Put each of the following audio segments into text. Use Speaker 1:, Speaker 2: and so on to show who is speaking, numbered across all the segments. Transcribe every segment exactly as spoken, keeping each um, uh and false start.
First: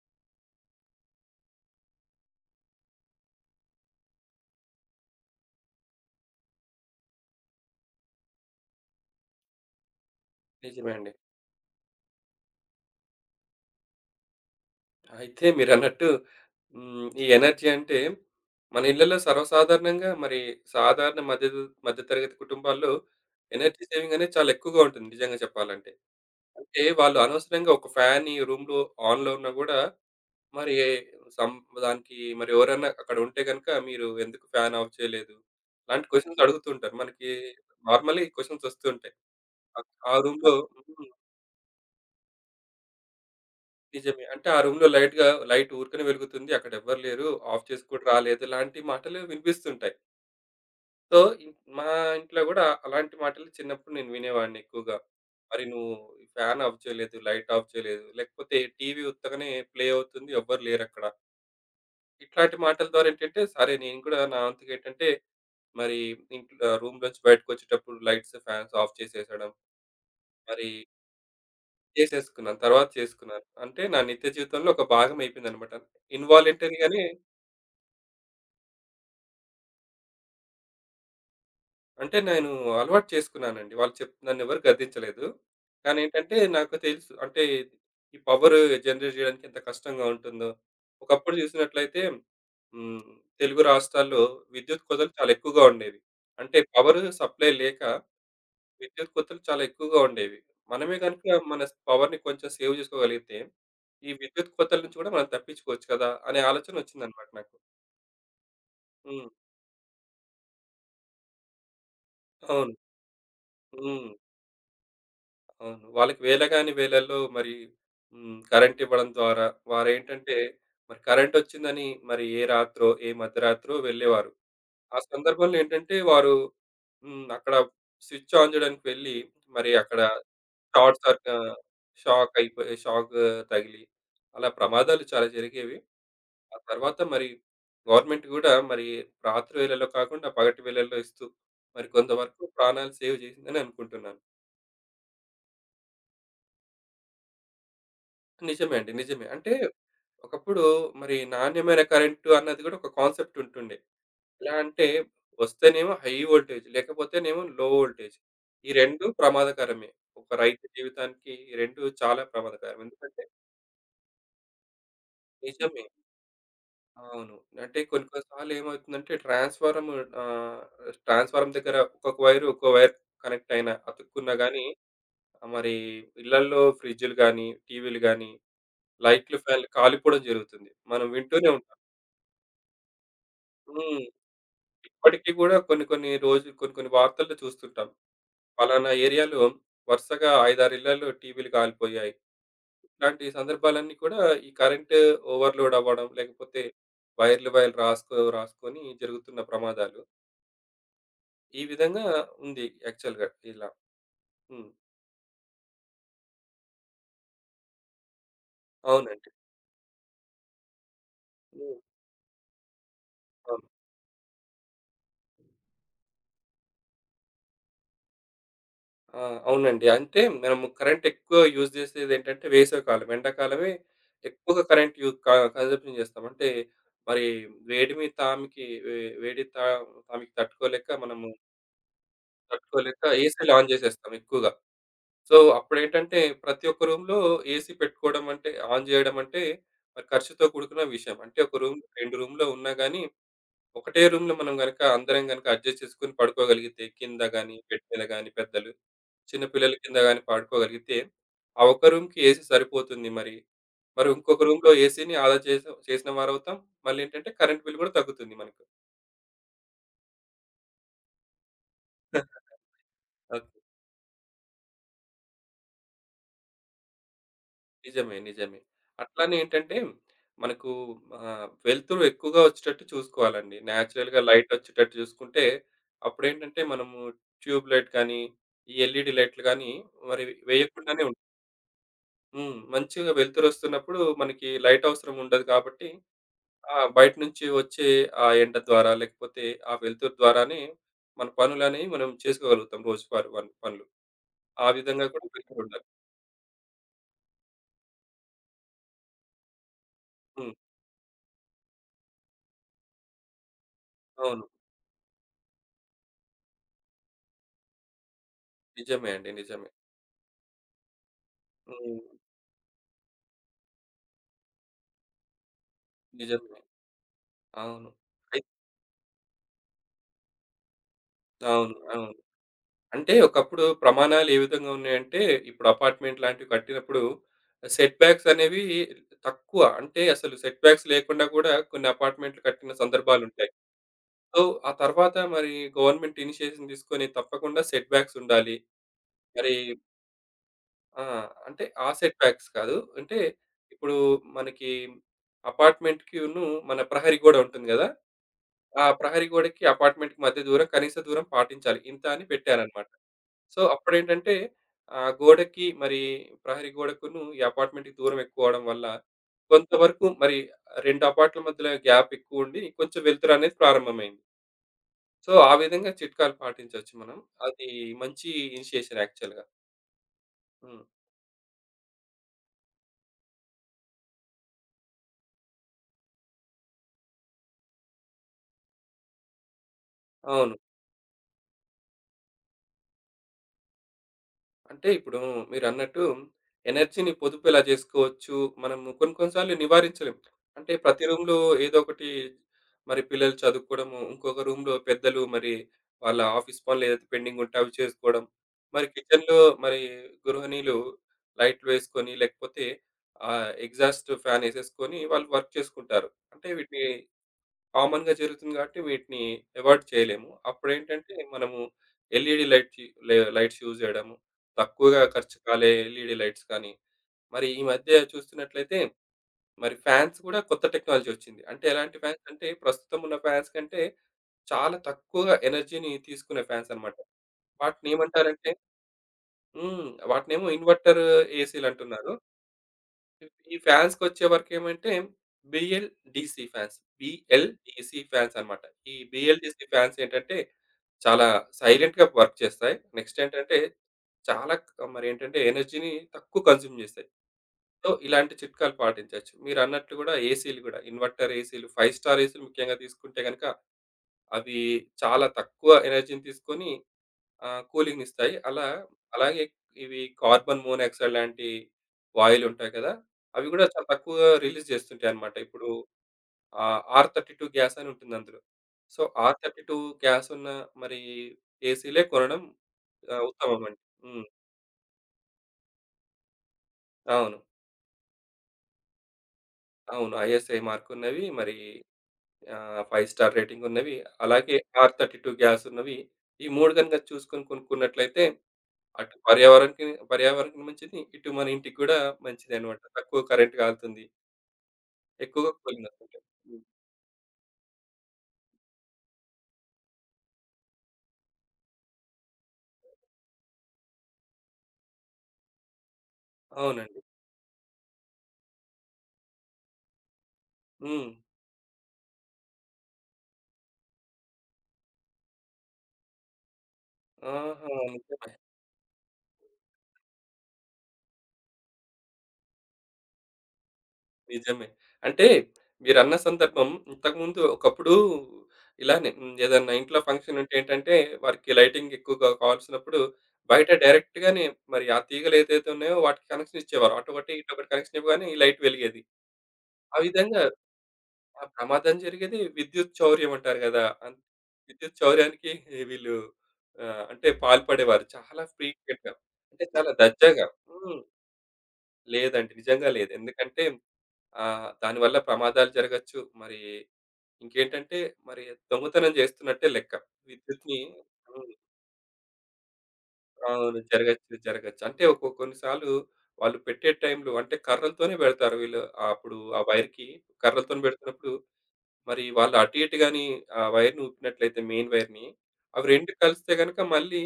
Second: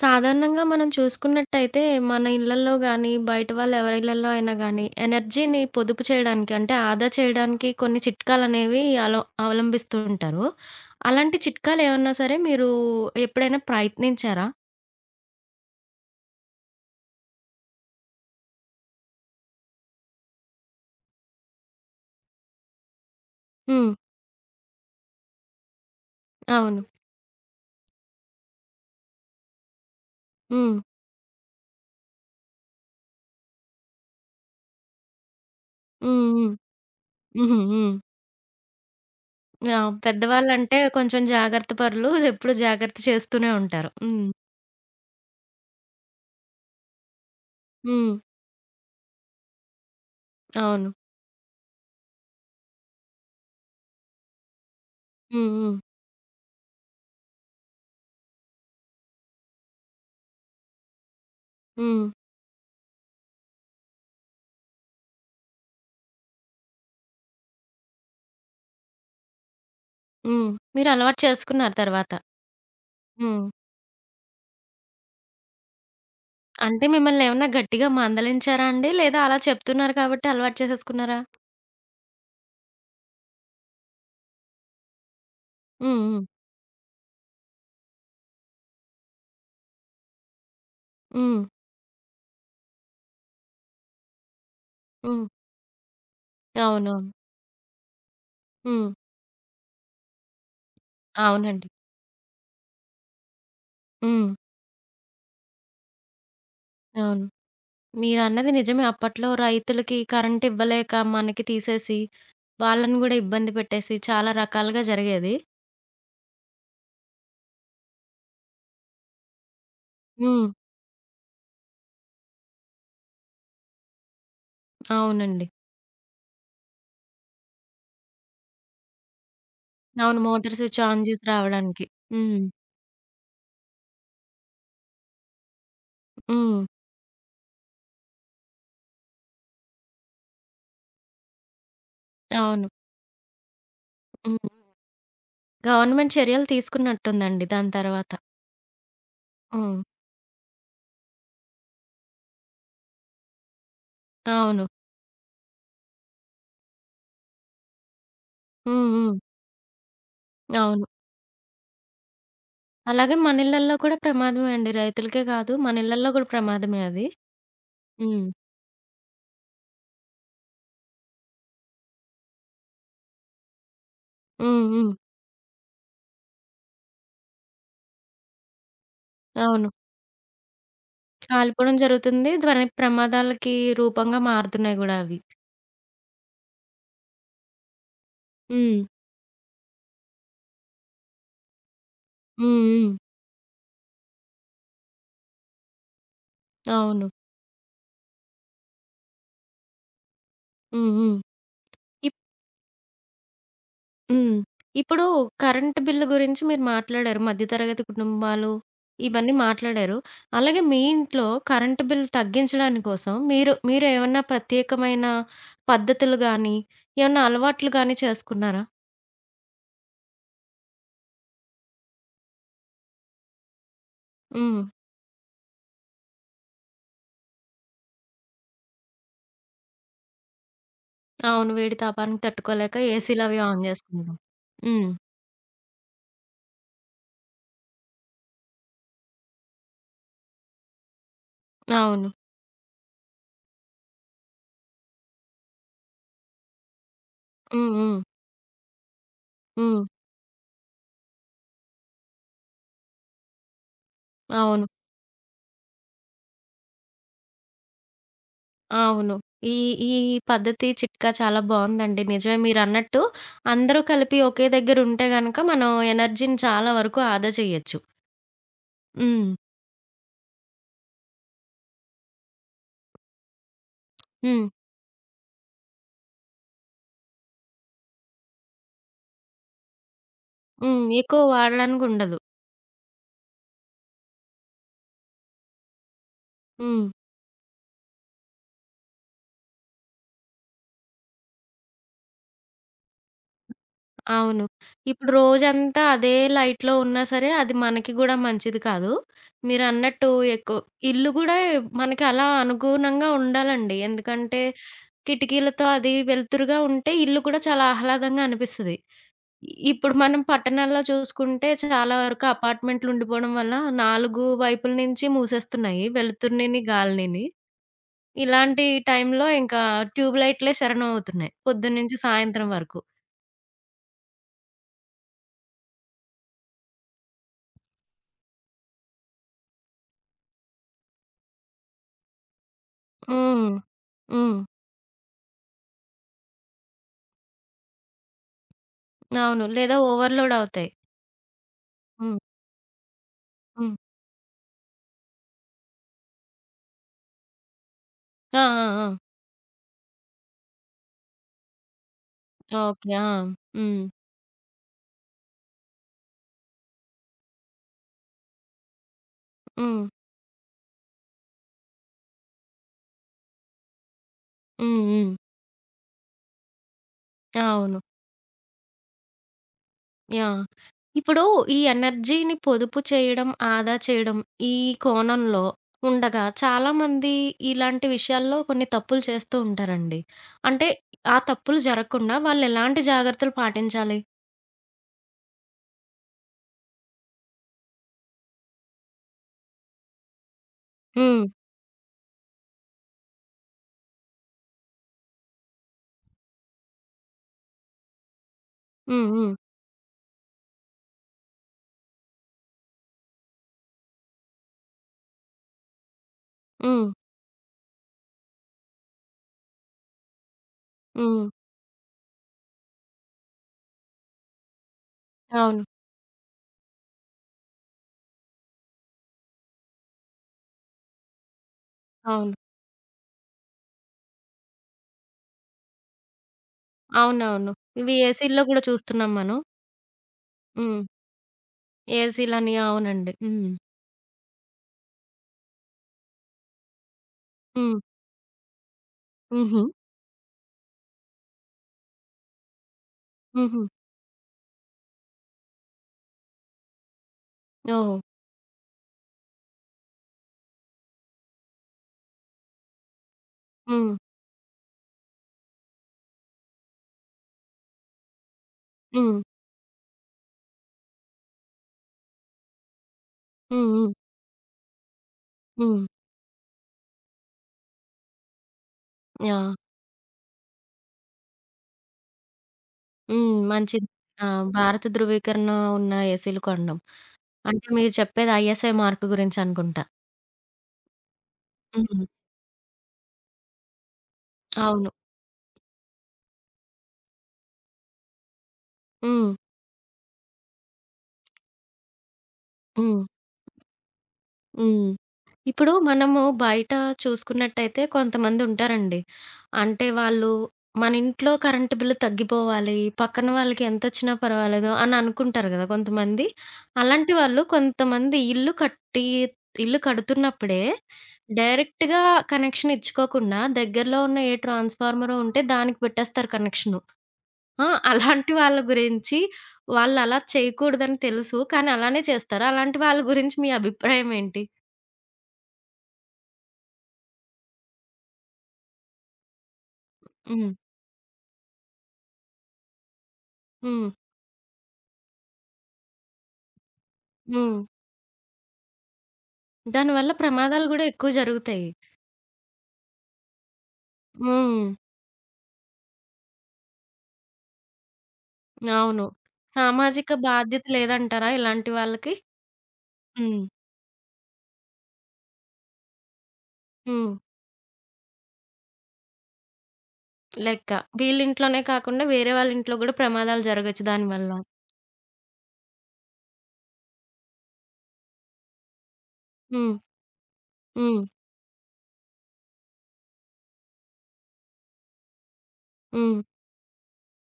Speaker 1: సాధారణంగా మనం చూసుకున్నట్టయితే మన ఇళ్ళల్లో గానీ, బయట వాళ్ళ ఎవరి ఇళ్ళల్లో అయినా గానీ, ఎనర్జీని పొదుపు చేయడానికి అంటే ఆదా చేయడానికి కొన్ని చిట్కాలనేవి అలో అవలంబిస్తూ ఉంటారు.
Speaker 2: నిజమే అండి.
Speaker 1: అలాంటి చిట్కాలేమన్నా సరే మీరు ఎప్పుడైనా ప్రయత్నించారా?
Speaker 2: అయితే మీరన్నట్టు హ్మ్. ఈ ఎనర్జీ అంటే మన ఇళ్లలో సర్వసాధారణంగా మరి సాధారణ మధ్య మధ్య తరగతి కుటుంబాల్లో ఎనర్జీ
Speaker 1: హ్మ్.
Speaker 2: సేవింగ్ అనేది చాలా ఎక్కువగా ఉంటుంది నిజంగా చెప్పాలంటే.
Speaker 1: అవును.
Speaker 2: అంటే వాళ్ళు అనవసరంగా ఒక ఫ్యాన్‌ని రూమ్‌లో ఆన్‌లో ఉన్నా గూడా మరి
Speaker 1: హ్మ్.
Speaker 2: సం దానికి మరి ఎవరైనా అక్కడ ఉంటే గనుక మీరు ఎందుకు ఫ్యాన్ ఆఫ్ చేయలేదు? ఇలాంటి
Speaker 1: హ్మ్.
Speaker 2: క్వెషన్స్
Speaker 1: హ్మ్.
Speaker 2: అడుగుతుంటారు. మనకి
Speaker 1: హుహు. హ్మ్.
Speaker 2: నార్మల్లీ క్వెషన్స్ వస్తూ ఉంటాయి.
Speaker 1: ఆ!
Speaker 2: ఆ రూమ్‌లో
Speaker 1: పెద్దవాళ్ళంటే కొంచెం జాగ్రత్త పరులు. ఎప్పుడూ జాగ్రత్త చేస్తూనే ఉంటారు.
Speaker 2: నిజమే.
Speaker 1: హ్మ్.
Speaker 2: అంటే ఆ రూమ్‌లో లైట్‌గా లైట్ గా లైట్ ఊరికనే వెలుగుతుంది. అక్కడ ఎవ్వరు లేరు. ఆఫ్ చేసి కూడా
Speaker 1: హ్మ్.
Speaker 2: రాలేదు. ఇలాంటి మాటలు వినిపిస్తుంటాయి.
Speaker 1: అవును.
Speaker 2: సో, ఇన్ మా ఇంట్లో గూడా అలాంటి మాటలు చిన్నప్పుడు నేను వినేవాడిని ఎక్కువగా.
Speaker 1: హ్మ్.
Speaker 2: మరి
Speaker 1: హ్మ్.
Speaker 2: నువ్వు ఫ్యాన్ ఆఫ్ చేయలేదు, లైట్ ఆఫ్ చేయలేదు, లేకపోతే టీవీ ఉత్తగానే ప్లే అవుతుంది. ఎవ్వరు లేరక్కడ.
Speaker 1: హ్మ్.
Speaker 2: ఇట్లాంటి మాటల ద్వారా ఏంటంటే, సరే నేను కూడా నా వంతుగా ఏంటంటే, మరి ఇంట్లో రూమ్‌లోంచి బయటకొచ్చేటప్పుడు లైట్స్, ఫ్యాన్స్ ఆఫ్ చేసేసడం.
Speaker 1: హ్మ్.
Speaker 2: మరి
Speaker 1: మీరు అలవాటు చేసుకున్నారు తర్వాత.
Speaker 2: చేసేసుకున్నాను. తర్వాత చేసుకున్నాను.
Speaker 1: హ్మ్.
Speaker 2: అంటే నా నిత్య జీవితంలో ఒక భాగం అయిపోయిందనమాట.
Speaker 1: అంటే
Speaker 2: ఇన్వాలంటరీగానే
Speaker 1: మిమ్మల్నేమన్నా గట్టిగా మందలించారా అండి? లేదా అలా చెప్తున్నారు కాబట్టి అలవాటు చేసేసుకున్నారా?
Speaker 2: అంటే నేను అలవాటు చేసుకున్నానండి. వాళ్ళు చెప్ నన్నెవరు గద్దించలేదు. కానీ
Speaker 1: హ్మ్. హ్మ్.
Speaker 2: ఏంటంటే నాకు తెలుసు అంటే ఈ పవర్ జనరేట్ జేయడానికి ఎంత కష్టంగా ఉంటుందో. ఒకప్పుడు
Speaker 1: హ్మ్.
Speaker 2: చూసినట్లయితే హ్మ్. తెలుగు రాష్ట్రాల్లో విద్యుత్ కోతలు
Speaker 1: హ్మ్.
Speaker 2: చాలా ఎక్కువగా ఉండేవి. అంటే
Speaker 1: అవునవును.
Speaker 2: పవర్ సప్లై లేక
Speaker 1: హ్మ్.
Speaker 2: విద్యుత్ కోతలు చాలా ఎక్కువగా ఉండేవి. మనమే గనుక మన
Speaker 1: అవునండి.
Speaker 2: స్ పవర్‌ని కొంచెం సేవ్ చేసుకోగలిగితే, ఈ
Speaker 1: హ్మ్.
Speaker 2: విద్యుత్ కోతల నుంచి కూడా మనం తప్పించుకోవచ్చు కదా! అనే
Speaker 1: అవును.
Speaker 2: ఆలోచనొచ్చిందనమాట నాకు.
Speaker 1: మీరన్నది నిజమే.
Speaker 2: హ్మ్.
Speaker 1: అప్పట్లో రైతులకి కరెంట్ ఇవ్వలేక మనకి తీసేసి,
Speaker 2: అవును.
Speaker 1: వాళ్ళని గూడా ఇబ్బంది పెట్టేసి
Speaker 2: హ్మ్.
Speaker 1: చాలా రకాలుగా జరిగేది.
Speaker 2: అవును. వాళ్ళకి వేళగాని వేళల్లో మరి హ్మ్. కరెంటివ్వడం ద్వారా వారేంటంటే,
Speaker 1: హ్మ్.
Speaker 2: మరి కరెంటొచ్చిందని మరి ఏ రాత్రో, ఏ మధ్యరాత్రో వెళ్ళేవారు. ఆ
Speaker 1: అవునండి.
Speaker 2: సందర్భంలో ఏంటంటే వారు హ్మ్. అక్కడ స్విచ్ ఆన్ జేయడానికి వెళ్ళి, మరి అక్కడ
Speaker 1: అవును. Motor switch
Speaker 2: short
Speaker 1: on
Speaker 2: sir
Speaker 1: జేసి
Speaker 2: ఆహ్,
Speaker 1: రావడానికి.
Speaker 2: షాక్
Speaker 1: హ్మ్.
Speaker 2: అయిపోయి షాక్ తగిలి అలా ప్రమాదాలు చాలా జరిగేవి. ఆ
Speaker 1: హ్మ్.
Speaker 2: తర్వాత మరి గవర్నమెంట్ గూడా మరి రాత్రి వేళల్లో కాకుండా పగటి వేళల్లో ఇస్తూ మరి కొంతవరకు
Speaker 1: అవును.
Speaker 2: ప్రాణాలు సేవ్ చేసిందని అనుకుంటున్నాను.
Speaker 1: హ్మ్. గవర్నమెంట్ చర్యలు తీసుకున్నట్టుందండి దాని తర్వాత.
Speaker 2: నిజమే అండి. నిజమే. అంటే
Speaker 1: హ్మ్.
Speaker 2: ఒకప్పుడు మరి నాణ్యమైన కరెంటు అన్నది గూడా ఒక కాన్సెప్ట్ ఉంటుండే. ఎలా
Speaker 1: అవును.
Speaker 2: అంటే వస్తేనేమో హై వోల్టేజ్ లేకపోతేనేమో లో వోల్టేజ్. ఈ
Speaker 1: హ్మ్.
Speaker 2: రెండూ
Speaker 1: హ్మ్.
Speaker 2: ప్రమాదకరమే. ఒక రైతు
Speaker 1: అవును.
Speaker 2: జీవితానికి రెండూ చాలా ప్రమాదకరం.
Speaker 1: అలాగే
Speaker 2: ఎందుకంటే
Speaker 1: మనీళ్ళల్లో కూడా ప్రమాదమే అండి. రైతులకే గాదు,
Speaker 2: నిజమే.
Speaker 1: మనీళ్ళల్లో గూడా ప్రమాదమే అది.
Speaker 2: అవును. అంటే కొన్ని
Speaker 1: హ్మ్.
Speaker 2: కొన్ని సార్లేమవుతుందంటే ట్రాన్స్‌ఫారమ్ ఆహ్, ట్రాన్స్‌ఫారమ్ దగ్గర ఒక్కొక్క వైరు ఒక్కో వైర్ కనెక్ట్ అయినా అతుక్కున్నా గానీ,
Speaker 1: హ్మ్. హ్మ్.
Speaker 2: మరి ఇళ్లల్లో ఫ్రిడ్జ్‌లు గానీ, టీవీలు గానీ, లైట్లు,
Speaker 1: అవును.
Speaker 2: ఫ్యాన్లు కాలిపోవడం జరుగుతుంది. మనం వింటూనే
Speaker 1: కాలిపోవడం
Speaker 2: ఉంటాం.
Speaker 1: జరుగుతుంది. ధ్వని ప్రమాదాలకి
Speaker 2: హ్మ్.
Speaker 1: రూపంగా మారుతున్నాయి గూడా అవి.
Speaker 2: ఇప్పటికి గూడా కొన్ని కొన్ని రోజు కొన్ని కొన్ని వార్తల్లో చూస్తుంటాం.
Speaker 1: హ్మ్.
Speaker 2: పలానా ఏరియాలో వరుసగా ఐదు, ఆరు ఇళ్లల్లో టీవీలు కాలిపోయాయి.
Speaker 1: హ్మ్. హ్మ్.
Speaker 2: ఇట్లాంటి సందర్భాలన్నీ కూడా ఈ కరెంట్ ఓవర్‌లోడ్ అవ్వడం, లేకపోతే
Speaker 1: అవును.
Speaker 2: వైర్లు వైర్లు రాసుకో రాసుకొని జరుగుతున్న ప్రమాదాలు.
Speaker 1: హ్మ్. హ్మ్.
Speaker 2: ఈ విధంగా
Speaker 1: ఇప్
Speaker 2: ఉంది యాక్చువల్‌గా ఇలా.
Speaker 1: హ్మ్.
Speaker 2: హ్మ్.
Speaker 1: ఇప్పుడు కరెంట్ బిల్లు గురించి మీరు మాట్లాడారు. మధ్య తరగతి కుటుంబాలు
Speaker 2: అవునండి.
Speaker 1: ఇవన్నీ మాట్లాడారు. అలాగే మీ ఇంట్లో
Speaker 2: హ్మ్.
Speaker 1: కరెంట్ బిల్ తగ్గించడాని కోసం మీరు
Speaker 2: అవును.
Speaker 1: మీరేమన్నా ప్రత్యేకమైన పద్ధతులు గానీ, ఏమన్నా అలవాట్లు గానీ చేసుకున్నారా?
Speaker 2: ఆ! అవునండి. అంటే మనము కరెంట్ ఎక్కువ యూజ్ చేసేదేంటంటే వేసవికాలం. ఎండాకాలమే ఎక్కువగా
Speaker 1: హ్మ్.
Speaker 2: కరెంట్ యూ క కన్సంప్షన్ చేస్తాం. అంటే మరి వేడిమి తామికి వే వేడి తా తామికి తట్టుకోలేక మనము
Speaker 1: అవును. వేడి తాపానికి తట్టుకోలేక
Speaker 2: తట్టుకోలేక
Speaker 1: ఏసీలవి
Speaker 2: ఏసీలు
Speaker 1: ఆన్
Speaker 2: ఆన్ చేసేస్తాం
Speaker 1: జేసుకుంటాం.
Speaker 2: ఎక్కువగా.
Speaker 1: హ్మ్.
Speaker 2: సో, అప్పుడేంటంటే ప్రతి ఒక్క రూమ్‌లో ఏసీ పెట్టుకోవడం అంటే ఆన్ చేయడం అంటే మరి ఖర్చుతో కూడుకున్న విషయం. అంటే ఒక రూమ్,
Speaker 1: అవును.
Speaker 2: రెండు రూమ్‌లో ఉన్నా గాని ఒకటే రూమ్‌లో మనం గనక అందరం గనక అడ్జస్ట్ చేసుకొని పడుకోగలిగితే కింద గాని,
Speaker 1: హ్మ్.
Speaker 2: బెడ్
Speaker 1: హ్మ్.
Speaker 2: మీద గాని పెద్దలు, చిన్న పిల్లల
Speaker 1: హ్మ్.
Speaker 2: కింద గాని పడుకోగలిగితే, ఆ ఒక్క రూమ్‌కి ఏసీ సరిపోతుంది మరి. మరి ఇంకొక
Speaker 1: అవును.
Speaker 2: రూమ్‌లో ఏసీని ఆదా చేసి చేసిన వారవుతాం. మళ్ళేంటంటే కరెంట్ బిల్ గూడా తగ్గుతుంది మనకు.
Speaker 1: అవును. ఈ ఈ పద్ధతి, చిట్కా చాలా బావుందండి. నిజమే మీరన్నట్టు
Speaker 2: ఓకే.
Speaker 1: అందరూ కలిపి ఒకే దగ్గరుంటే గనక మనం ఎనర్జీని చాలా వరకు ఆదా చేయొచ్చు.
Speaker 2: నిజమే. నిజమే.
Speaker 1: హ్మ్.
Speaker 2: అట్లానే ఏంటంటే మనకు ఆహ్, వెలుతురు ఎక్కువగా వచ్చేటట్టు చూసుకోవాలండి. నేచురల్‌గా
Speaker 1: హ్మ్.
Speaker 2: లైట్ వచ్చేటట్టు చూసుకుంటే అప్పుడేంటంటే మనము ట్యూబ్ లైట్ కానీ, ఈ ఎల్‌ఈడీ లైట్‌లు గాని మరి
Speaker 1: హ్మ్.
Speaker 2: వేయకుండానే ఉంటాయి.
Speaker 1: ఎక్కువ వాడడానికి ఉండదు.
Speaker 2: హ్మ్. మంచిగా వెలుతురొస్తున్నప్పుడు మనకి లైట్ అవసరం ఉండదు కాబట్టి, ఆ!
Speaker 1: హ్మ్.
Speaker 2: బయట నుంచి వచ్చే ఆ ఎండ ద్వారా, లేకపోతే ఆ వెలుతురు ద్వారానే మన పనులనేవి మనం చేసుకోగలుగుతాం. రోజువారీ వన్ పనులు.
Speaker 1: అవును.
Speaker 2: ఆ విధంగా
Speaker 1: ఇప్పుడు
Speaker 2: కూడా వెలుతురు
Speaker 1: రోజంతా
Speaker 2: ఉండాలి.
Speaker 1: అదే లైట్‌లో ఉన్నా సరే, అది మనకి గూడా మంచిది కాదు. మీరన్నట్టు
Speaker 2: హ్మ్.
Speaker 1: ఎక్కువ ఇల్లు గూడా మనకి అలా అనుగుణంగా ఉండాలండి. ఎందుకంటే
Speaker 2: అవును.
Speaker 1: కిటికీలతో అది వెలుతురుగా ఉంటే ఇల్లు కూడా చాలా ఆహ్లాదంగా అనిపిస్తది.
Speaker 2: నిజమే అండి. నిజమే.
Speaker 1: ఇప్పుడు మనం పట్టణాల్లో చూసుకుంటే చాలా
Speaker 2: హ్మ్.
Speaker 1: వరకు అపార్ట్‌మెంట్లు ఉండిపోవడం వల్ల నాలుగు వైపుల నుంచి మూసేస్తున్నాయి
Speaker 2: నిజమే.
Speaker 1: వెలుతురునిని, గాలినిని.
Speaker 2: అవును. అయి
Speaker 1: ఇలాంటి టైంలో ఇంకా ట్యూబ్ లైట్‌లే శరణమవుతున్నాయి
Speaker 2: అవును.
Speaker 1: పొద్దున్నుంచి
Speaker 2: అవును.
Speaker 1: సాయంత్రం వరకు.
Speaker 2: అంటే ఒకప్పుడు ప్రమాణాలు ఏ విధంగా ఉన్నాయంటే, ఇప్పుడు అపార్ట్‌మెంట్ లాంటివి కట్టినప్పుడు సెట్ బ్యాక్స్ అనేవి తక్కువ. అంటే అసలు సెట్ బ్యాక్స్ లేకుండా కూడా కొన్ని అపార్ట్‌మెంట్‌లు కట్టిన సందర్భాలుంటాయి.
Speaker 1: హ్మ్. హ్మ్.
Speaker 2: సో, ఆ తర్వాత మరి గవర్నమెంట్ ఇనిషియేషన్ తీసుకొని తప్పకుండా సెట్ బ్యాక్స్ ఉండాలి.
Speaker 1: అవును.
Speaker 2: మరి
Speaker 1: లేదా ఓవర్‌లోడ్ అవుతాయి.
Speaker 2: ఆ! అంటే ఆ సెట్
Speaker 1: హ్మ్.
Speaker 2: బ్యాక్స్ కాదు. అంటే
Speaker 1: హ్మ్.
Speaker 2: ఇప్పుడు మనకి అపార్ట్మెంట్‌కిను మన ప్రహరీ గోడ ఉంటుంది గదా!
Speaker 1: ఆ! ఆ!
Speaker 2: ఆ
Speaker 1: ఆ!
Speaker 2: ప్రహరీ గోడకి, అపార్ట్మెంట్‌కి మధ్య దూరం కనీస దూరం పాటించాలి. ఇంత అని పెట్టారన్నమాట.
Speaker 1: ఓకే. ఆ!
Speaker 2: సో,
Speaker 1: హ్మ్.
Speaker 2: అప్పుడేంటంటే ఆ గోడకి మరి ప్రహరీ గోడకును, ఈ అపార్ట్మెంట్‌కి దూరం ఎక్కువ అవ్వడం వల్ల
Speaker 1: హ్మ్.
Speaker 2: కొంతవరకు మరి రెండు అపార్ట్‌ల మధ్యలో గ్యాప్ ఎక్కువ ఉండి కొంచెం వెలుతురనేది ప్రారంభమైంది.
Speaker 1: హ్మ్. హ్మ్.
Speaker 2: సో, ఆ విధంగా చిట్కాలు పాటించొచ్చు మనం. అది
Speaker 1: అవును.
Speaker 2: మంచి ఇనిషియేషన్ యాక్చువల్‌గా.
Speaker 1: యాహ్!
Speaker 2: హ్మ్.
Speaker 1: ఇప్పుడు ఈ ఎనర్జీని పొదుపు చేయడం, ఆదా చేయడం ఈ కోణంలో ఉండగా చాలామంది ఇలాంటి విషయాల్లో కొన్ని తప్పులు చేస్తూ ఉంటారండి.
Speaker 2: అవును.
Speaker 1: అంటే ఆ తప్పులు జరగకుండా వాళ్ళు ఎలాంటి జాగ్రత్తలు పాటించాలి?
Speaker 2: అంటే ఇప్పుడు మీరన్నట్టు ఎనర్జీని పొదుపు ఎలా జేసుకోవచ్చు, మనము కొన్ని కొన్ని సార్లు నివారించలేం. అంటే ప్రతి
Speaker 1: హ్మ్.
Speaker 2: రూమ్‌లో ఏదో ఒకటి మరి పిల్లలు చదువుకోవడము, ఇంకొక రూమ్‌లో పెద్దలు మరి వాళ్ళ ఆఫీస్ పనులు ఏదైతే పెండింగ్ ఉంటే అవి చేసుకోవడం. మరి
Speaker 1: హ్మ్. హ్మ్.
Speaker 2: కిచెన్‌లో మరి గృహిణీలు లైట్లు వేసుకొని లేకపోతే ఆహ్, ఎగ్జాస్ట్ ఫ్యాన్ ఏసేసుకొని వాళ్ళు వర్క్ చేసుకుంటారు. అంటే వీటిని
Speaker 1: హ్మ్.
Speaker 2: కామన్‌గా జరుగుతుంది కాబట్టి వీటిని అవాయిడ్ చేయలేము. అప్పుడేంటంటే
Speaker 1: హ్మ్.
Speaker 2: మనము ఎల్‌ఈడీ లైట్ చీ లే లైట్స్ యూజ్ జేయడము, తక్కువగా ఖర్చు
Speaker 1: అవును.
Speaker 2: కాలే ఎల్‌ఈడీ లైట్స్ కానీ, మరి ఈ మధ్య చూస్తున్నట్లయితే మరి ఫ్యాన్స్ గూడా కొత్త టెక్నాలజీ వచ్చింది. అంటే ఎలాంటి ఫ్యాన్స్
Speaker 1: అవును.
Speaker 2: అంటే ప్రస్తుతం ఉన్న ఫ్యాన్స్ కంటే చాలా తక్కువగా ఎనర్జీని తీసుకునే ఫ్యాన్స్ అన్నమాట.
Speaker 1: అవునవును. ఇవి ఏసీల్లో
Speaker 2: వాటినేమంటారంటే
Speaker 1: గూడా చూస్తున్నాం మనం.
Speaker 2: హ్మ్. వాటినేమో
Speaker 1: హ్మ్.
Speaker 2: ఇన్వర్టర్ ఏసీలంటున్నారు.
Speaker 1: ఏసీలని. అవునండి. హ్మ్.
Speaker 2: ఈ ఫ్యాన్స్‌కొచ్చే వరకేమంటే బీఎల్‌డీసీ ఫ్యాన్స్.
Speaker 1: హ్మ్.
Speaker 2: బీఎల్‌డీసీ ఫ్యాన్స్ అన్నమాట. ఈ
Speaker 1: హుహు.
Speaker 2: బీఎల్‌డీసీ ఫ్యాన్స్ ఏంటంటే చాలా సైలెంట్‌గా వర్క్ చేస్తాయి. నెక్స్ట్ ఏంటంటే
Speaker 1: హుహు.
Speaker 2: చాలా మరేంటంటే ఎనర్జీని తక్కువ కన్జ్యూమ్ చేస్తాయి. సో,
Speaker 1: ఓహ్!
Speaker 2: ఇలాంటి చిట్కాలు పాటించొచ్చు. మీరన్నట్లు కూడా ఏసీలు కూడా ఇన్వర్టర్ ఏసీలు, ఐదు స్టార్ ఏసీలు ముఖ్యంగా తీసుకుంటే గనుక
Speaker 1: హ్మ్.
Speaker 2: అవి చాలా తక్కువ ఎనర్జీని తీసుకొని ఆహ్, కూలింగ్‌నిస్తాయి. అలా
Speaker 1: హ్మ్.
Speaker 2: అలాగే ఇవి కార్బన్ మోనాక్సైడ్ లాంటి వాయులుంటాయి కదా! అవి గూడా
Speaker 1: హ్మ్.
Speaker 2: చాలా
Speaker 1: హ్మ్.
Speaker 2: తక్కువగా రిలీజ్ చేస్తుంటాయన్నమాట. ఇప్పుడు
Speaker 1: హ్మ్.
Speaker 2: ఆహ్, 'ఆర్-ముప్పై రెండు గ్యాస్' అని ఉంటుందందులో. So,
Speaker 1: yeah!
Speaker 2: 'ఆర్-ముప్పై రెండు గ్యాస్' ఉన్న మరి ఏసీలే కొనడం ఆహ్,
Speaker 1: హ్మ్.
Speaker 2: ఉత్తమమండి.
Speaker 1: మంచిది.
Speaker 2: హ్మ్.
Speaker 1: ఆ! భారత ధృవీకరణ ఉన్న ఏసీలు కొనడం.
Speaker 2: అవును.
Speaker 1: అంటే మీరు చెప్పేది ఐఎస్ఐ మార్క్ గురించి అనుకుంటా.
Speaker 2: అవును. ఐఎస్ఐ మార్క్ ఉన్నవి మరి
Speaker 1: హ్మ్.
Speaker 2: ఆహ్, ఐదు స్టార్ రేటింగ్ ఉన్నవి. అలాగే
Speaker 1: అవును.
Speaker 2: 'ఆర్-ముప్పై రెండు గ్యాస్' ఉన్నవి. ఈ మూడూ గనుక చూసుకొని కొనుక్కున్నట్లయితే అటు
Speaker 1: హ్మ్.
Speaker 2: పర్యావరణకి పర్యావరణానికి మంచిది. ఇటు మన ఇంటికి కూడా మంచిదనమాట.
Speaker 1: హ్మ్.
Speaker 2: తక్కువ కరెంట్ కాలుతుంది.
Speaker 1: హ్మ్.
Speaker 2: ఎక్కువగా
Speaker 1: ఇప్పుడు
Speaker 2: కూలింగ్ వస్తుంది.
Speaker 1: మనము
Speaker 2: హ్మ్.
Speaker 1: బయట చూసుకున్నట్టయితే కొంతమందుంటారండి. అంటే వాళ్ళు మన ఇంట్లో కరెంట్ బిల్లు తగ్గిపోవాలి, పక్కన వాళ్ళకి ఎంతొచ్చినా పర్వాలేదు అని అనుకుంటారు గదా! కొంతమంది.
Speaker 2: అవునండి.
Speaker 1: అలాంటి వాళ్ళు కొంతమంది ఇల్లు కట్టి ఇల్లు కడుతున్నప్పుడే
Speaker 2: హ్మ్.
Speaker 1: డైరెక్ట్‌గా కనెక్షన్ ఇచ్చుకోకుండా దగ్గరలో ఉన్న ఏ ట్రాన్స్‌ఫార్మరో ఉంటే దానికి పెట్టేస్తారు కనెక్షను. ఆ!
Speaker 2: ఆహా! నిజమే.
Speaker 1: అలాంటి వాళ్ళ గురించి వాళ్ళలా చేయకూడదని తెలుసు. కానీ అలానే చేస్తారు. అలాంటి వాళ్ళ గురించి మీ అభిప్రాయం ఏంటి?
Speaker 2: నిజమే. అంటే మీరన్న సందర్భం ఇంతకుముందు ఒకప్పుడు ఇలానే హ్మ్. ఏదన్నా ఇంట్లో ఫంక్షన్
Speaker 1: హ్మ్.
Speaker 2: ఉంటే ఏంటంటే వారికి లైటింగ్ ఎక్కువగా కావాల్సినప్పుడు బయట
Speaker 1: హ్మ్.
Speaker 2: డైరెక్ట్‌గానే మరి ఆ తీగలేదైతే ఉన్నాయో వాటికి కనెక్షన్ ఇచ్చేవారు. అటొకటి,
Speaker 1: హ్మ్.
Speaker 2: ఇటొకటి కనెక్షన్ ఇవ్వగానే ఈ లైట్ వెలిగేది. ఆ
Speaker 1: దానివల్ల
Speaker 2: విధంగా
Speaker 1: ప్రమాదాలు గూడా ఎక్కువ
Speaker 2: ఆ
Speaker 1: జరుగుతాయి.
Speaker 2: ప్రమాదం జరిగేది విద్యుత్ చౌర్యం అంటారు కదా! అన్
Speaker 1: హ్మ్.
Speaker 2: విద్యుత్ చౌర్యానికి వీళ్ళు ఆహ్, అంటే పాల్పడేవారు. చాలా
Speaker 1: అవును.
Speaker 2: ఫ్రీక్వెంట్‌గా. అంటే చాలా
Speaker 1: సామాజిక
Speaker 2: దర్జాగా.
Speaker 1: బాధ్యత
Speaker 2: హ్మ్.
Speaker 1: లేదంటారా ఇలాంటి వాళ్ళకి?
Speaker 2: లేదండి. నిజంగా లేదు.
Speaker 1: హ్మ్.
Speaker 2: ఎందుకంటే ఆహ్, దానివల్ల ప్రమాదాలు జరగచ్చు. మరి
Speaker 1: హ్మ్.
Speaker 2: ఇంకేంటంటే మరి దొంగతనం చేస్తున్నట్టే లెక్క.
Speaker 1: లెక్క.
Speaker 2: విద్యుత్‌ని హ్మ్.
Speaker 1: వీళ్ళింట్లోనే కాకుండా వేరే వాళ్ళ ఇంట్లో గూడా ప్రమాదాలు
Speaker 2: అవును.
Speaker 1: జరగొచ్చు దానివల్ల.
Speaker 2: జరగచ్చు, జరగచ్చు. అంటే ఒకొ కొన్ని సార్లు వాళ్ళు పెట్టే టైంలో అంటే కర్రలతోనే పెడతారు వీళ్ళు. అప్పుడు ఆ
Speaker 1: హ్మ్.
Speaker 2: వైర్‌కి కర్రలతోని
Speaker 1: హ్మ్.
Speaker 2: పెడుతున్నప్పుడు మరి వాళ్ళు అటు ఇటు గాని ఆ వైర్‌ని ఊపినట్లయితే మెయిన్ వైర్‌ని, అవి రెండూ
Speaker 1: హ్మ్.
Speaker 2: కలిస్తే గనుక మళ్ళీ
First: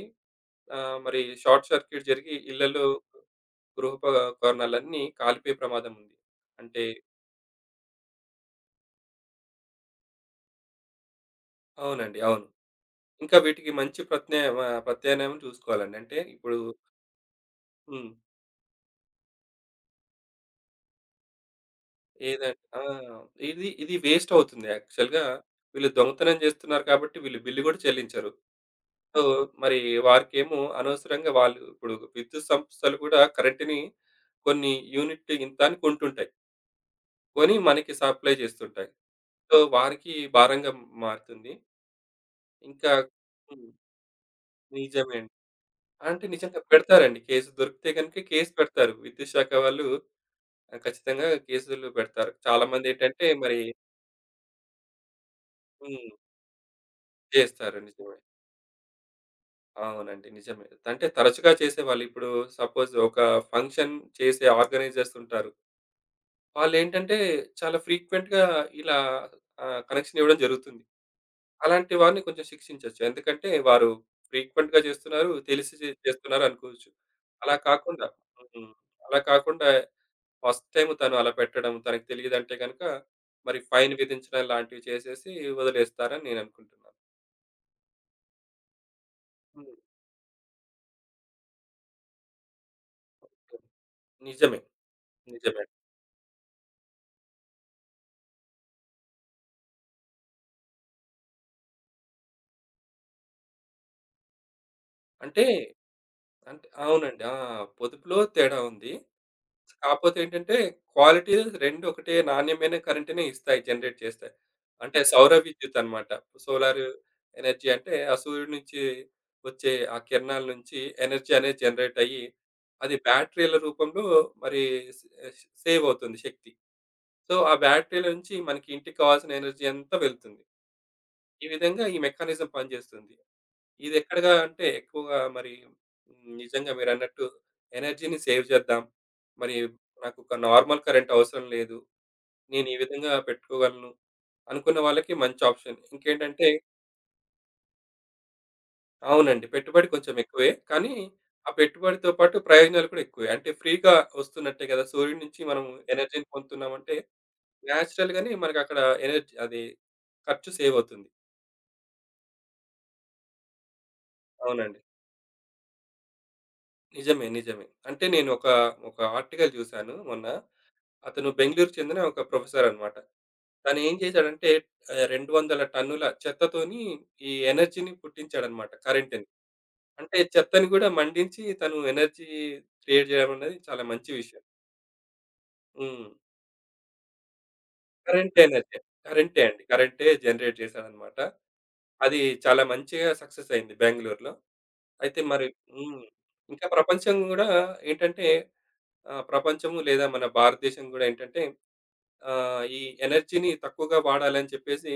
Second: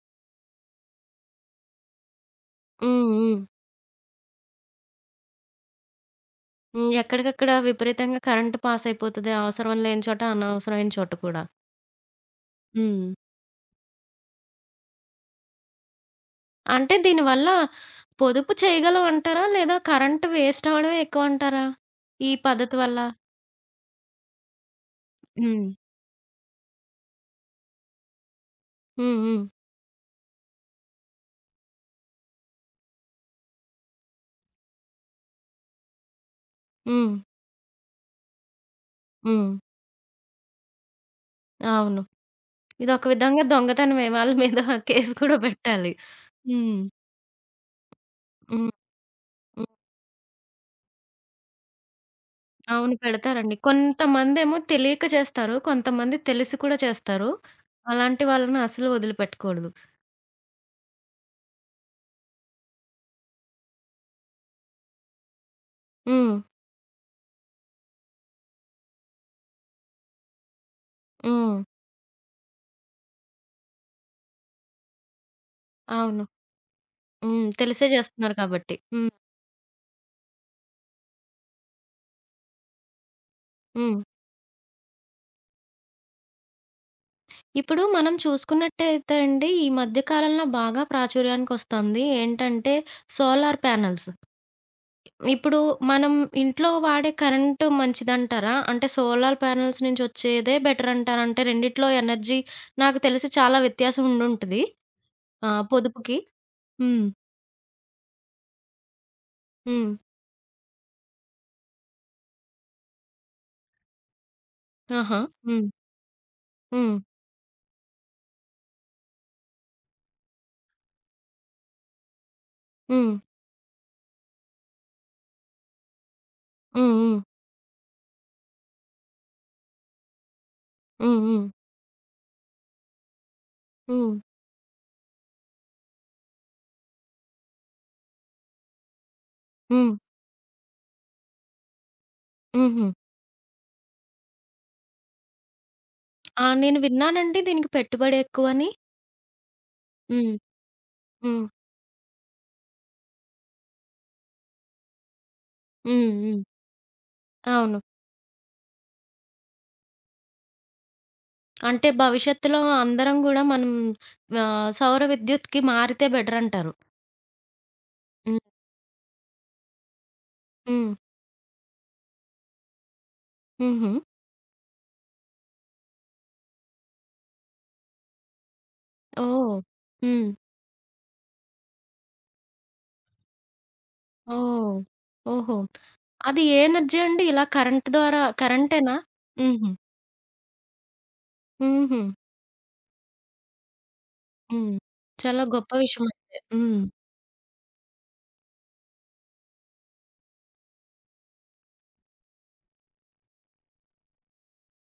Speaker 2: ఆహ్, మరి షార్ట్ సర్క్యూట్ జరిగి ఇళ్లలో
Speaker 1: హ్మ్. హ్మ్.
Speaker 2: గృహోపకరణాలన్నీ కాలిపోయే ప్రమాదం ఉంది. అంటే
Speaker 1: హ్మ్. ఎక్కడికక్కడ విపరీతంగా కరెంట్ పాస్ అయిపోతది. అవసరం లేని చోట, అనవసరమైన చోట కూడా.
Speaker 2: అవునండి. అవును.
Speaker 1: హ్మ్.
Speaker 2: ఇంకా వీటికి మంచి ప్రత్యా ఆహ్, ప్రత్యామ్నాయం చూసుకోవాలండి. అంటే ఇప్పుడు
Speaker 1: అంటే దీనివల్ల
Speaker 2: హ్మ్.
Speaker 1: పొదుపు చేయగలమంటారా? లేదా కరెంట్ వేస్ట్ అవ్వడమే ఎక్కువంటారా? ఈ
Speaker 2: ఏదం
Speaker 1: పద్ధతి
Speaker 2: ఆ!
Speaker 1: వల్ల?
Speaker 2: ఇది ఇది వేస్ట్ అవుతుంది యాక్చువల్‌గా.
Speaker 1: హ్మ్.
Speaker 2: వీళ్ళు దొంగతనం చేస్తున్నారు కాబట్టి వీళ్ళు బిల్లు కూడా చెల్లించరు.
Speaker 1: హ్మ్.
Speaker 2: సో,
Speaker 1: హ్మ్.
Speaker 2: మరి వారికేమో అనవసరంగా వాళ్ళు ఇప్పుడు విద్యుత్ సంస్థలు కూడా కరెంట్‌ని కొన్ని యూనిట్ ఇంత అని కొంటుంటాయి.
Speaker 1: హ్మ్.
Speaker 2: కొని మనకి సప్లై చేస్తుంటాయి.
Speaker 1: హ్మ్.
Speaker 2: సో, వారికి భారంగా మారుతుంది.
Speaker 1: అవును.
Speaker 2: ఇంకా
Speaker 1: ఇదొక విధంగా
Speaker 2: హ్మ్.
Speaker 1: దొంగతనమే. వాళ్ళ మీద కేస్
Speaker 2: నిజమే అండి.
Speaker 1: కూడా పెట్టాలి.
Speaker 2: అంటే నిజంగా
Speaker 1: హ్మ్.
Speaker 2: పెడతారండి కేసు దొరికితే గనుక కేసు
Speaker 1: హ్మ్.
Speaker 2: పెడతారు. విద్యుత్ శాఖ
Speaker 1: హ్మ్.
Speaker 2: వాళ్ళు ఆహ్, ఖచ్చితంగా కేసులు పెడతారు.
Speaker 1: అవును.
Speaker 2: చాలామందేంటంటే
Speaker 1: పెడతారండి.
Speaker 2: మరి
Speaker 1: కొంతమందేమో తెలియక చేస్తారు.
Speaker 2: హ్మ్.
Speaker 1: కొంతమంది తెలిసి కూడా చేస్తారు.
Speaker 2: చేస్తారు. నిజమే.
Speaker 1: అలాంటి వాళ్ళని అసలు వదిలిపెట్టకూడదు.
Speaker 2: అవునండి. నిజమే. అంటే తరచుగా చేసేవాళ్ళు. ఇప్పుడు సపోజ్ ఒక ఫంక్షన్ చేసే ఆర్గనైజర్స్ ఉంటారు.
Speaker 1: హ్మ్.
Speaker 2: వాళ్ళేంటంటే చాలా ఫ్రీక్వెంట్‌గా ఇలా ఆహ్, కనెక్షన్ ఇవ్వడం జరుగుతుంది.
Speaker 1: హ్మ్.
Speaker 2: అలాంటి వారిని కొంచెం శిక్షించొచ్చు. ఎందుకంటే వారు ఫ్రీక్వెంట్‌గా చేస్తున్నారు. తెలిసి చే
Speaker 1: అవును.
Speaker 2: చేస్తున్నారు అనుకోవచ్చు.
Speaker 1: హ్మ్.
Speaker 2: అలా
Speaker 1: తెలిసే
Speaker 2: కాకుండా
Speaker 1: చేస్తున్నారు
Speaker 2: హ్మ్.
Speaker 1: కాబట్టి. హ్మ్.
Speaker 2: అలా కాకుండా ఫస్ట్ టైమ్ తను అలా పెట్టడం తనకు తెలియదంటే గనక మరి ఫైన్
Speaker 1: హ్మ్.
Speaker 2: విధించడం లాంటివి చేసేసి వదిలేస్తారని నేను అనుకుంటున్నాను.
Speaker 1: ఇప్పుడు మనం చూసుకున్నట్టయితే అండి, ఈ
Speaker 2: హ్మ్.
Speaker 1: మధ్య కాలంలో బాగా ప్రాచుర్యానికొస్తోంది ఏంటంటే సోలార్ ప్యానెల్స్.
Speaker 2: నిజమే.
Speaker 1: ఇప్పుడు
Speaker 2: నిజమే.
Speaker 1: మనం ఇంట్లో వాడే కరెంటు మంచిదంటారా? అంటే సోలార్ ప్యానెల్స్ నుంచి వచ్చేదే బెటర్ అంటారా? అంటే రెండిట్లో ఎనర్జీ నాకు తెలిసి చాలా వ్యత్యాసం ఉండుంటది.
Speaker 2: అంటే
Speaker 1: ఆహ్, పొదుపుకి.
Speaker 2: అంటే
Speaker 1: హ్మ్.
Speaker 2: అవునండి. ఆ! పొదుపులో తేడా ఉంది.
Speaker 1: హ్మ్.
Speaker 2: కాపోతే ఏంటంటే క్వాలిటీ రెండూ ఒకటే నాణ్యమైన కరెంట్‌నే ఇస్తాయి. జనరేట్ చేస్తాయి. అంటే
Speaker 1: ఆహా!
Speaker 2: సౌర
Speaker 1: హ్మ్.
Speaker 2: విద్యుత్ అన్నమాట. సోలార్
Speaker 1: హ్మ్.
Speaker 2: ఎనర్జీ అంటే ఆ సూర్యుడి నుంచి వచ్చే ఆ కిరణాల నుంచి ఎనర్జీ అనేది జనరేట్ అయ్యి, అది
Speaker 1: హ్మ్.
Speaker 2: బ్యాటరీల రూపంలో మరి సే సేవ్ అవుతుంది శక్తి.
Speaker 1: హ్మ్. హ్మ్.
Speaker 2: సో, ఆ బ్యాటరీల నుంచి మనకి ఇంటికి కావాల్సిన ఎనర్జీ అంతా వెళ్తుంది.
Speaker 1: హ్మ్. హ్మ్.
Speaker 2: ఈ విధంగా ఈ మెకానిజం పనిచేస్తుంది.
Speaker 1: హ్మ్.
Speaker 2: ఇదెక్కడగా అంటే ఎక్కువగా మరి హ్మ్, నిజంగా మీరన్నట్టు ఎనర్జీని సేవ్ చేద్దాం. మరి
Speaker 1: హ్మ్.
Speaker 2: నాకొక నార్మల్ కరెంట్ అవసరం లేదు. నేను ఈ
Speaker 1: హుహు.
Speaker 2: విధంగా పెట్టుకోగలను అనుకున్న వాళ్ళకి మంచి ఆప్షన్. ఇంకేంటంటే
Speaker 1: ఆ! నేను విన్నానండి దీనికి పెట్టుబడి ఎక్కువని.
Speaker 2: అవునండి. పెట్టుబడి కొంచెం
Speaker 1: హ్మ్.
Speaker 2: ఎక్కువే. కానీ
Speaker 1: హ్మ్.
Speaker 2: ఆ పెట్టుబడితో పాటు ప్రయోజనాలు కూడా ఎక్కువే. అంటే ఫ్రీగా వస్తున్నట్టే కదా! సూర్యుడి నుంచి మనం
Speaker 1: హ్మ్.
Speaker 2: ఎనర్జీని
Speaker 1: హ్మ్.
Speaker 2: పొందుతున్నామంటే
Speaker 1: అవును.
Speaker 2: నేచురల్‌గానే మనకక్కడ ఎనర్జీ అది ఖర్చు సేవ్ అవుతుంది.
Speaker 1: అంటే భవిష్యత్తులో అందరం గూడా మనం ఆహ్,
Speaker 2: అవునండి.
Speaker 1: సౌర విద్యుత్‌కి మారితే బెటర్ అంటారు.
Speaker 2: నిజమే. నిజమే. అంటే నేను
Speaker 1: హ్మ్.
Speaker 2: ఒక, ఒక ఆర్టికల్ చూసాను మొన్న.
Speaker 1: హ్మ్.
Speaker 2: అతను బెంగుళూరుకి చెందిన ఒక ప్రొఫెసర్ అన్నమాట.
Speaker 1: హుహు.
Speaker 2: తనేం చేశాడంటే ఆహ్, రెండు వందల టన్నుల చెత్తతోని ఈ ఎనర్జీని పుట్టించాడన్నమాట కరెంట్‌ని.
Speaker 1: ఓహ్!
Speaker 2: అంటే
Speaker 1: హ్మ్.
Speaker 2: చెత్తని గూడా మండించి తను ఎనర్జీ క్రియేట్ చేయడం అనేది చాలా మంచి విషయం.
Speaker 1: ఓహ్! ఓహో!
Speaker 2: హ్మ్.
Speaker 1: అది ఏ ఎనర్జీ అండి? ఇలా కరెంట్ ద్వారా
Speaker 2: కరెంట్ ఎనర్జీ.
Speaker 1: కరెంటేనా?
Speaker 2: కరెంటే అండి.
Speaker 1: హుహు.
Speaker 2: కరెంటే జనరేట్ చేశాడన్నమాట.
Speaker 1: హుహు.
Speaker 2: అది చాలా మంచిగా సక్సెస్ అయింది బెంగుళూరులో.
Speaker 1: హ్మ్.
Speaker 2: అయితే
Speaker 1: చాలా
Speaker 2: మరి
Speaker 1: గొప్ప
Speaker 2: హ్మ్.
Speaker 1: విషయమైతే.
Speaker 2: ఇంకా
Speaker 1: హ్మ్.
Speaker 2: ప్రపంచం గూడా ఏంటంటే ఆహ్, ప్రపంచము లేదా మన భారతదేశం గూడా ఏంటంటే ఆహ్, ఈ ఎనర్జీని తక్కువగా వాడాలని చెప్పేసి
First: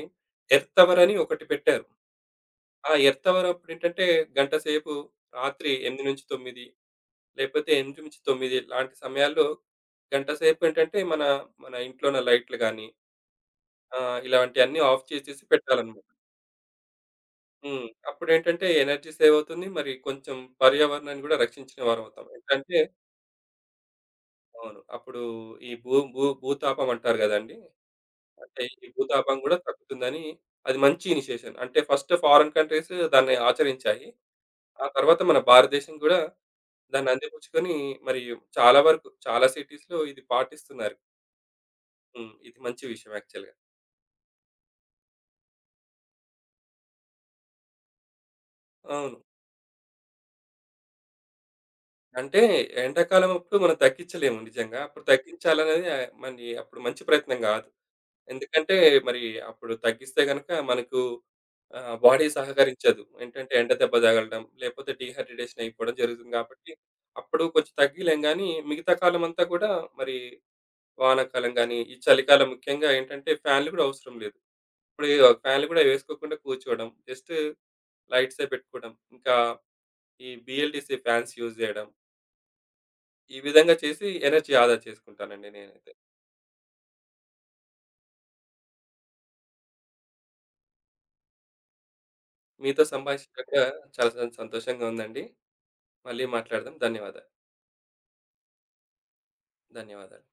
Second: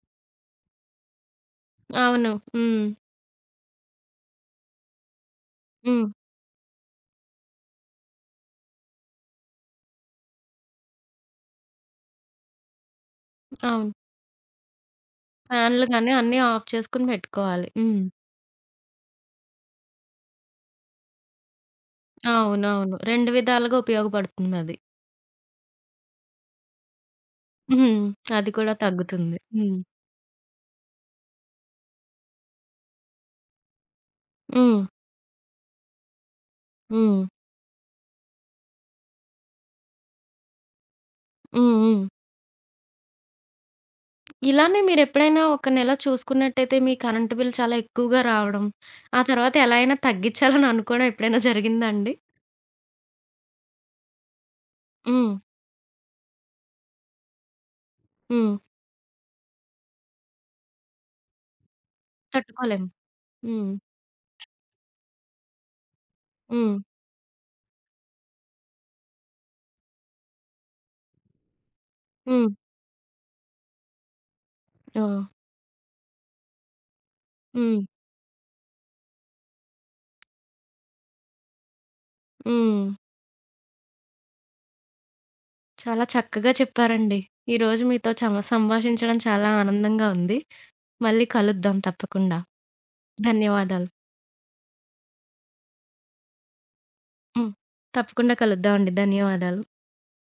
Speaker 2: ఎర్త్ అవర్ అని ఒకటి పెట్టారు.
Speaker 1: అవును. హ్మ్.
Speaker 2: ఆ ఎర్త్ అవర్ అప్పుడేంటంటే గంట సేపు రాత్రి
Speaker 1: హ్మ్.
Speaker 2: ఎనిమిది తొమ్మిది లేకపోతే ఎనిమిది తొమ్మిది లాంటి సమయాల్లో గంట సేపు ఏంటంటే మన, మన ఇంట్లో ఉన్న లైట్లు గాని
Speaker 1: అవును.
Speaker 2: ఆహ్, ఇలాంటియన్నీ ఆఫ్ చేసేసి
Speaker 1: ఫ్యాన్లు
Speaker 2: పెట్టాలన్నమాట.
Speaker 1: గాని అన్నీ ఆఫ్ చేసుకొని పెట్టుకోవాలి.
Speaker 2: హ్మ్.
Speaker 1: హ్మ్.
Speaker 2: అప్పుడేంటంటే ఎనర్జీ సేవ్ అవుతుంది. మరి కొంచెం పర్యావరణాన్ని గూడా రక్షించిన వారవుతాం. ఎట్లంటే
Speaker 1: అవునవును. రెండు విధాలుగా ఉపయోగపడుతుందది.
Speaker 2: అవును. అప్పుడు ఈ భూ భూ భూతాపం అంటారు గదండీ!
Speaker 1: హ్మ్. అది
Speaker 2: అంటే
Speaker 1: కూడా
Speaker 2: ఈ భూతాపం
Speaker 1: తగ్గుతుంది.
Speaker 2: గూడా
Speaker 1: హ్మ్.
Speaker 2: తగ్గుతుందని అది మంచి ఇనిషియేషన్. అంటే ఫస్ట్ ఫారెన్ కంట్రీస్ దాన్ని ఆచరించాయి.
Speaker 1: హ్మ్.
Speaker 2: ఆ తర్వాత మన భారతదేశం గూడా దాన్ని
Speaker 1: హ్మ్.
Speaker 2: అందిపుచ్చుకొని మరి చాలా వరకు చాలా సిటీస్‌లో ఇది పాటిస్తున్నారు.
Speaker 1: హ్మ్. హ్మ్.
Speaker 2: హ్మ్. ఇది మంచి విషయం యాక్చువల్‌గా.
Speaker 1: ఇలానే మీరెప్పుడైనా ఒక నెల చూసుకున్నట్టయితే మీ కరెంట్ బిల్ చాలా ఎక్కువగా రావడం,
Speaker 2: అవును.
Speaker 1: ఆ తర్వాత ఎలా అయినా తగ్గించాలని అనుకోవడం ఎప్పుడైనా జరిగిందా అండి?
Speaker 2: అంటే ఎండాకాలం అప్పుడు మనం తగ్గించలేము నిజంగా. అప్పుడు
Speaker 1: హ్మ్.
Speaker 2: తగ్గించాలనేది ఆహ్, మరి అప్పుడు మంచి ప్రయత్నం గాదు.
Speaker 1: హ్మ్.
Speaker 2: ఎందుకంటే మరి అప్పుడు తగ్గిస్తే గనుక మనకు ఆహ్, బాడీ
Speaker 1: తట్టుకోలేము.
Speaker 2: సహకరించదు. ఏంటంటే ఎండ
Speaker 1: హ్మ్.
Speaker 2: దెబ్బ తగలడం, లేపోతే డీహైడ్రేషన్ అయిపోవడం జరుగుతుంది కాబట్టి,
Speaker 1: హ్మ్.
Speaker 2: అప్పుడు కొంచెం తగ్గియలేం గానీ, మిగతా కాలమంతా కూడా మరి వానాకాలం గానీ, ఈ చలికాలం
Speaker 1: హ్మ్.
Speaker 2: ముఖ్యంగా ఏంటంటే ఫ్యాన్‌లు గూడా అవసరం లేదు. ఇప్పుడు
Speaker 1: ఓహ్!
Speaker 2: ఫ్యాన్‌లు గూడా వేసుకోకుండా కూర్చోవడం, జస్ట్
Speaker 1: హ్మ్.
Speaker 2: లైట్సే పెట్టుకోవడం, ఇంకా ఈ బిఎల్‌డిసి ఫ్యాన్స్ యూజ్ జేయడం.
Speaker 1: హ్మ్.
Speaker 2: ఈ విధంగా చేసి ఎనర్జీ ఆదా చేసుకుంటానండి నేనైతే.
Speaker 1: చాలా చక్కగా చెప్పారండి. ఈరోజు మీతో చమ సంభాషించడం చాలా ఆనందంగా ఉంది. మళ్ళీ కలుద్దాం తప్పకుండా.
Speaker 2: మీతో సంభాషించాక
Speaker 1: ధన్యవాదాలు.
Speaker 2: చాలా సం సంతోషంగా ఉందండి. మళ్ళీ మాట్లాడదాం. ధన్యవాదాలు.
Speaker 1: హ్మ్. తప్పకుండా కలుద్దామండి. ధన్యవాదాలు.
Speaker 2: ధన్యవాదాలు.